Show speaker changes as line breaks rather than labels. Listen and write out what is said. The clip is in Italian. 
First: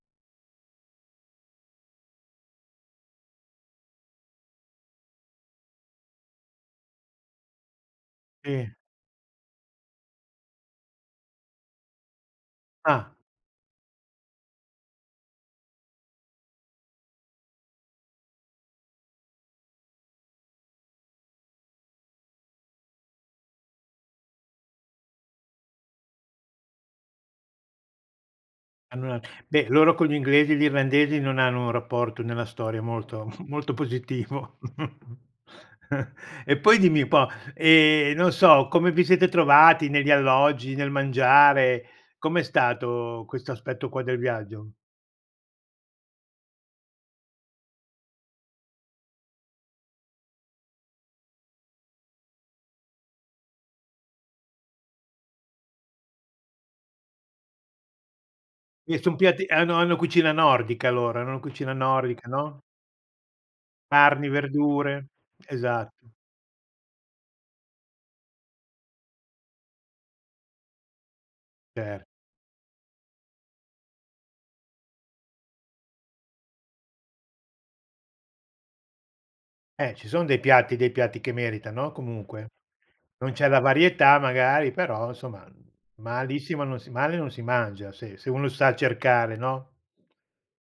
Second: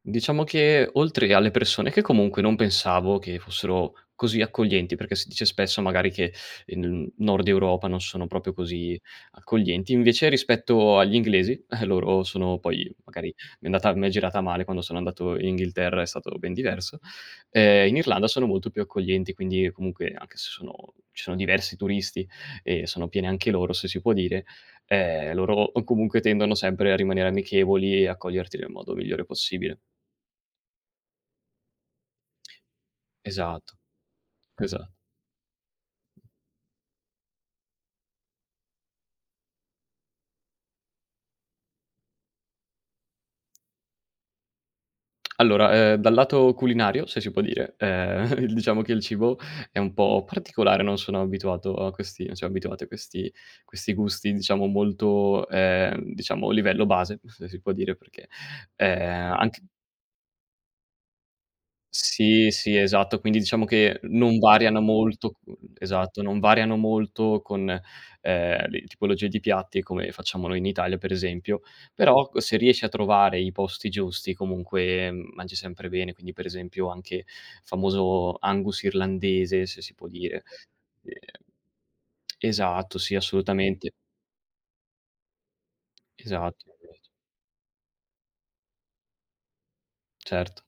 Diciamo che oltre alle persone che comunque, non pensavo che fossero così accoglienti, perché si dice spesso magari che, ehm, in N Nord Europa non sono proprio
Sì.
così accoglienti, invece rispetto agli inglesi loro sono, poi
Ah.
magari mi è andata m'è girata male quando sono andato Inghilterra, è stato ben diverso ehm, in Irlanda sono molto più accoglienti quindi e comunque anche se sono ci sono diversi turisti e sono pieni anche loro, se si può dire, ehm, loro o comunque tendono sempre a rimanere amichevoli e accoglierti nel modo migliore
[unintelligible] beh,
possibile.
loro con gli inglesi, gli irlandesi non hanno un rapporto nella storia molto molto
Esatto,
positivo.
chesa
E poi dimmi un po', ehm, non so, come vi sete trovati negli alloggi, nel mangiare? Com'è stato, questo aspetto qua del viaggio?
Allora, ehm, dal lato culinario, se si può dire, ehm, il diciamo che il cibo è un po' particolare, non sono abituato a questi non siam abituati a questi questi gusti diciamo molto, ehm, diciamo livello base, se si può dire perché,
E son
ehm,
piatti
anche
hanno hanno cucina nordica loro, è una cucina nordica,
Sì,
no?
sì, esatto, quindi diciamo che
Carni,
non variano
verdure.
molto
Esatto.
esatto, non variano molto con, ehm, le tipologie di piatti come facciamo noi in Italia per esempio,
Cer
però ecco se riesci a trovare i posti giusti comunque, mhmm, mangi sempre bene, quindi per esempio anche famoso Angus irlandese, se si
Eh,
può
ci son dei
dire,
piatti dei
e
piatti che merita, no, comunque?
esatto, sì,
Non c'è la
assolutamente.
varietà magari, però, somma malissimo
Esatt
non si
[unintelligible]
male non si mangia se se uno sa cercare, no?
Certo.